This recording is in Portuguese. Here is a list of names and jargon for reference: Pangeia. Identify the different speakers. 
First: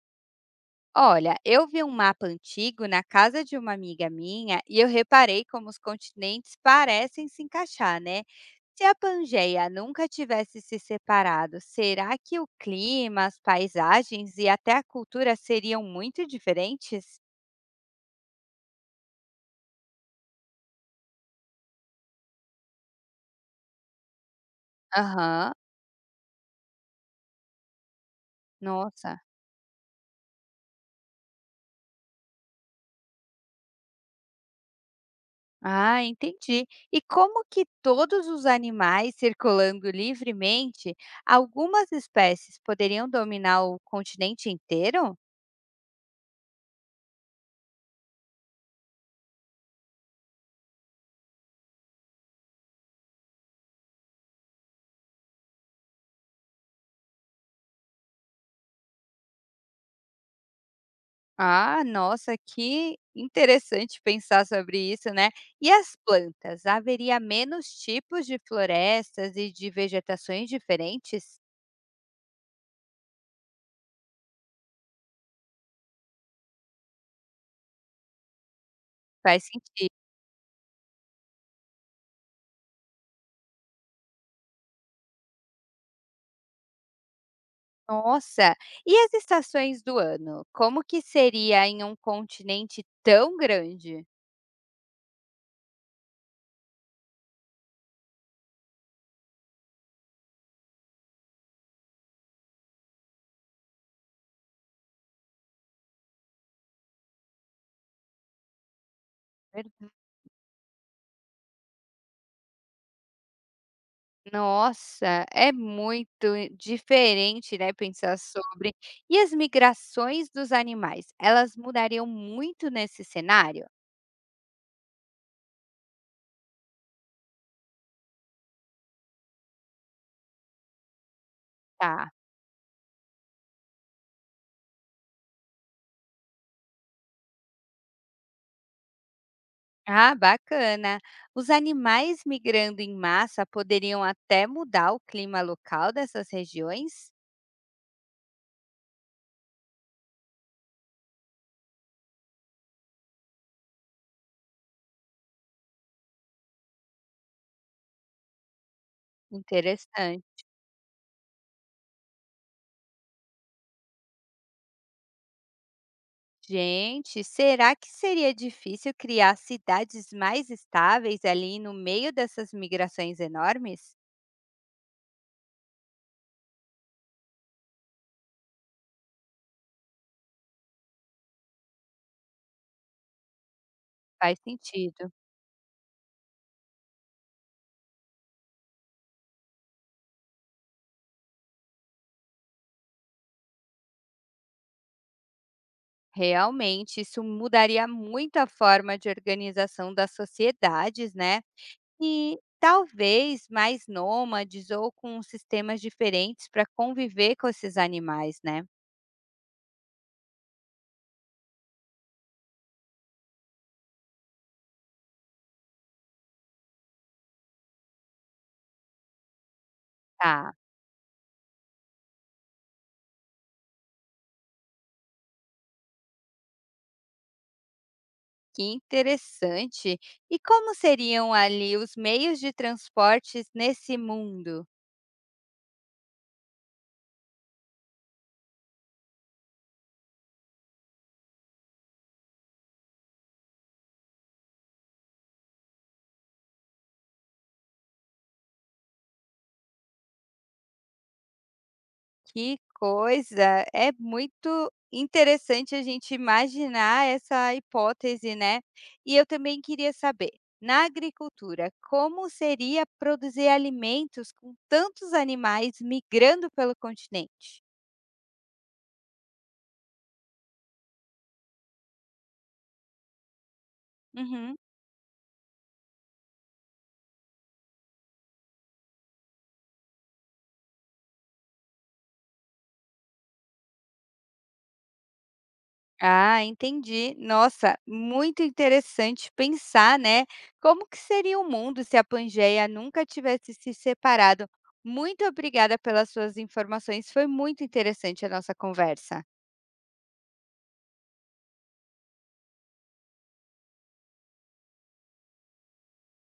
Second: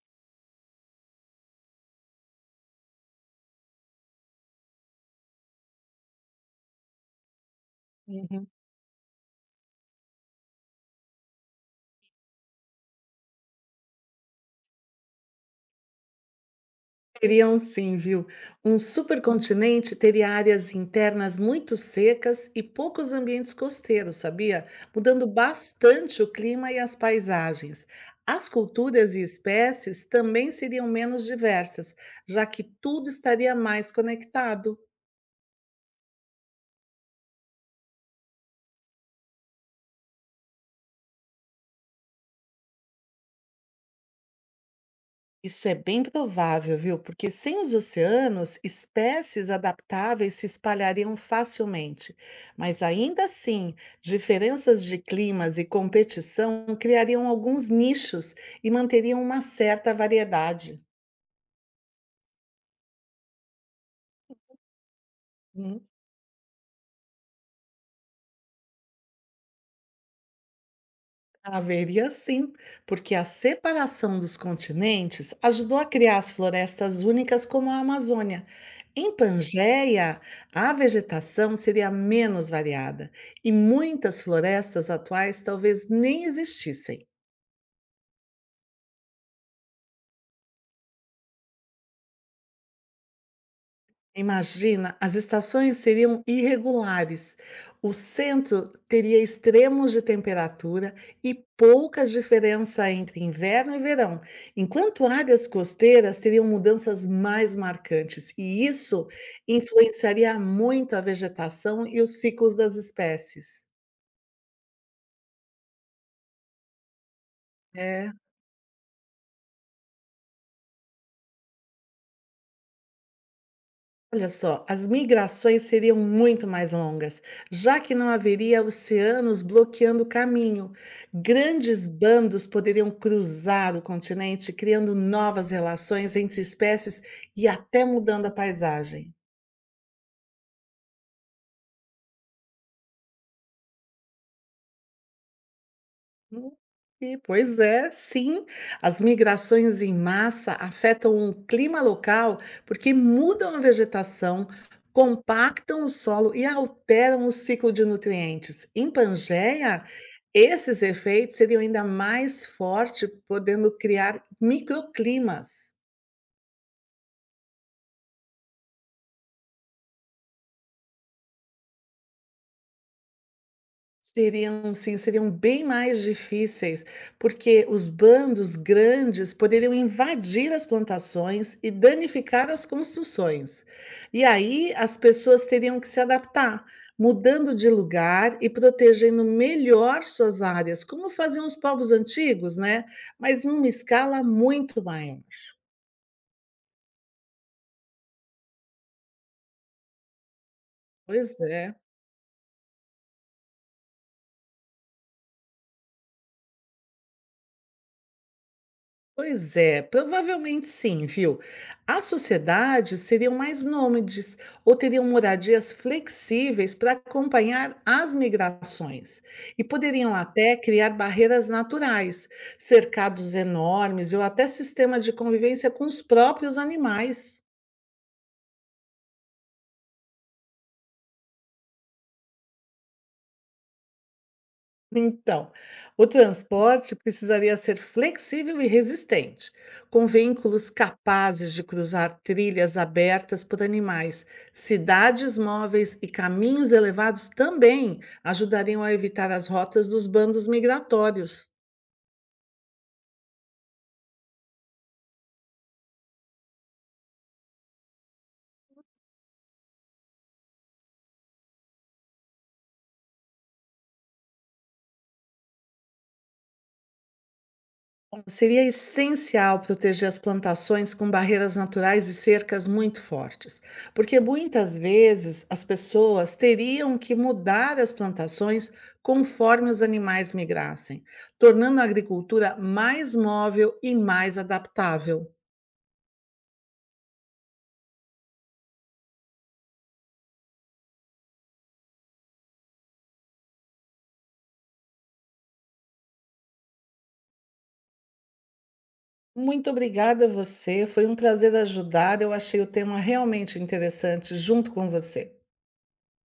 Speaker 1: Olha, eu vi um mapa antigo na casa de uma amiga minha e eu reparei como os continentes parecem se encaixar, né?
Speaker 2: Uhum.
Speaker 1: Se a Pangeia nunca tivesse se separado, será que o clima, as paisagens e até a cultura seriam muito diferentes?
Speaker 2: Teriam sim, viu? Um supercontinente teria áreas internas muito secas e poucos ambientes costeiros, sabia? Mudando
Speaker 1: Aham,
Speaker 2: bastante o clima e as paisagens. As culturas
Speaker 1: nossa.
Speaker 2: e espécies também seriam menos diversas, já que tudo estaria mais conectado.
Speaker 1: Ah, entendi. E como que todos os animais circulando livremente, algumas espécies poderiam dominar o continente inteiro?
Speaker 2: Isso é bem provável, viu? Porque sem os oceanos, espécies adaptáveis se espalhariam facilmente. Mas ainda assim, diferenças de climas e competição criariam alguns nichos e manteriam uma certa variedade.
Speaker 1: Ah, nossa, que interessante pensar sobre isso, né? E
Speaker 2: Hum.
Speaker 1: as plantas? Haveria menos tipos de florestas e de vegetações diferentes?
Speaker 2: Haveria sim, porque a separação dos continentes ajudou a criar as florestas únicas como a Amazônia. Em
Speaker 1: Faz sentido.
Speaker 2: Pangeia, a vegetação seria menos variada e muitas florestas atuais talvez nem existissem.
Speaker 1: Nossa! E as estações do ano? Como que seria em um continente tão grande?
Speaker 2: Imagina, as estações seriam irregulares. O centro teria extremos de temperatura e pouca diferença entre inverno e verão, enquanto áreas costeiras teriam mudanças mais marcantes, e isso
Speaker 1: Verdade.
Speaker 2: influenciaria muito a vegetação e os ciclos das espécies.
Speaker 1: Nossa, é muito diferente, né,
Speaker 2: É.
Speaker 1: pensar sobre. E as migrações dos animais, elas mudariam muito nesse cenário?
Speaker 2: Olha só, as migrações seriam muito mais longas, já que não haveria oceanos bloqueando o caminho. Grandes
Speaker 1: Tá.
Speaker 2: bandos poderiam cruzar o continente, criando novas relações entre espécies e até mudando a paisagem.
Speaker 1: Ah, bacana! Os animais migrando em massa poderiam até mudar o clima local dessas
Speaker 2: Hum,
Speaker 1: regiões?
Speaker 2: e pois é, sim. As migrações em massa afetam o clima local porque mudam a vegetação, compactam o solo e alteram o ciclo de nutrientes. Em Pangeia,
Speaker 1: Interessante.
Speaker 2: esses efeitos seriam ainda mais fortes, podendo criar microclimas.
Speaker 1: Gente, será que seria difícil criar cidades mais estáveis ali no meio dessas migrações enormes?
Speaker 2: Seriam sim, seriam bem mais difíceis, porque os bandos grandes poderiam invadir as plantações e danificar as construções. E
Speaker 1: Faz
Speaker 2: aí as
Speaker 1: sentido.
Speaker 2: pessoas teriam que se adaptar, mudando de lugar e protegendo melhor suas áreas, como faziam os povos antigos, né? Mas numa escala muito maior.
Speaker 1: Realmente, isso mudaria muito a forma de organização das sociedades,
Speaker 2: Pois
Speaker 1: né?
Speaker 2: é.
Speaker 1: E talvez mais nômades ou com sistemas diferentes para conviver com esses animais, né?
Speaker 2: Pois é, provavelmente sim, viu? As sociedades seriam mais nômades ou teriam moradias flexíveis para acompanhar as migrações e poderiam
Speaker 1: Tá,
Speaker 2: até criar barreiras naturais, cercados enormes ou até sistema de convivência com os próprios animais.
Speaker 1: que interessante. E como seriam ali os meios de transportes nesse mundo?
Speaker 2: Então, o transporte precisaria ser flexível e resistente, com veículos capazes de cruzar trilhas abertas por animais. Cidades móveis e caminhos elevados também ajudariam a evitar as rotas dos bandos migratórios.
Speaker 1: Que coisa! É muito interessante a gente imaginar essa hipótese, né. E eu também queria saber, na agricultura, como seria produzir alimentos com tantos animais migrando pelo continente?
Speaker 2: Seria essencial proteger as plantações com barreiras naturais e cercas muito fortes, porque
Speaker 1: Uhum.
Speaker 2: muitas vezes as pessoas teriam que mudar as plantações conforme os animais migrassem, tornando a agricultura mais móvel e mais adaptável.
Speaker 1: Ah, entendi. Nossa, muito interessante pensar, né, como que seria o mundo se a Pangeia nunca tivesse se separado. Muito obrigada pelas suas informações, foi muito interessante a nossa conversa.
Speaker 2: Muito obrigada a você, foi um prazer ajudar. Eu achei o tema realmente interessante junto com você.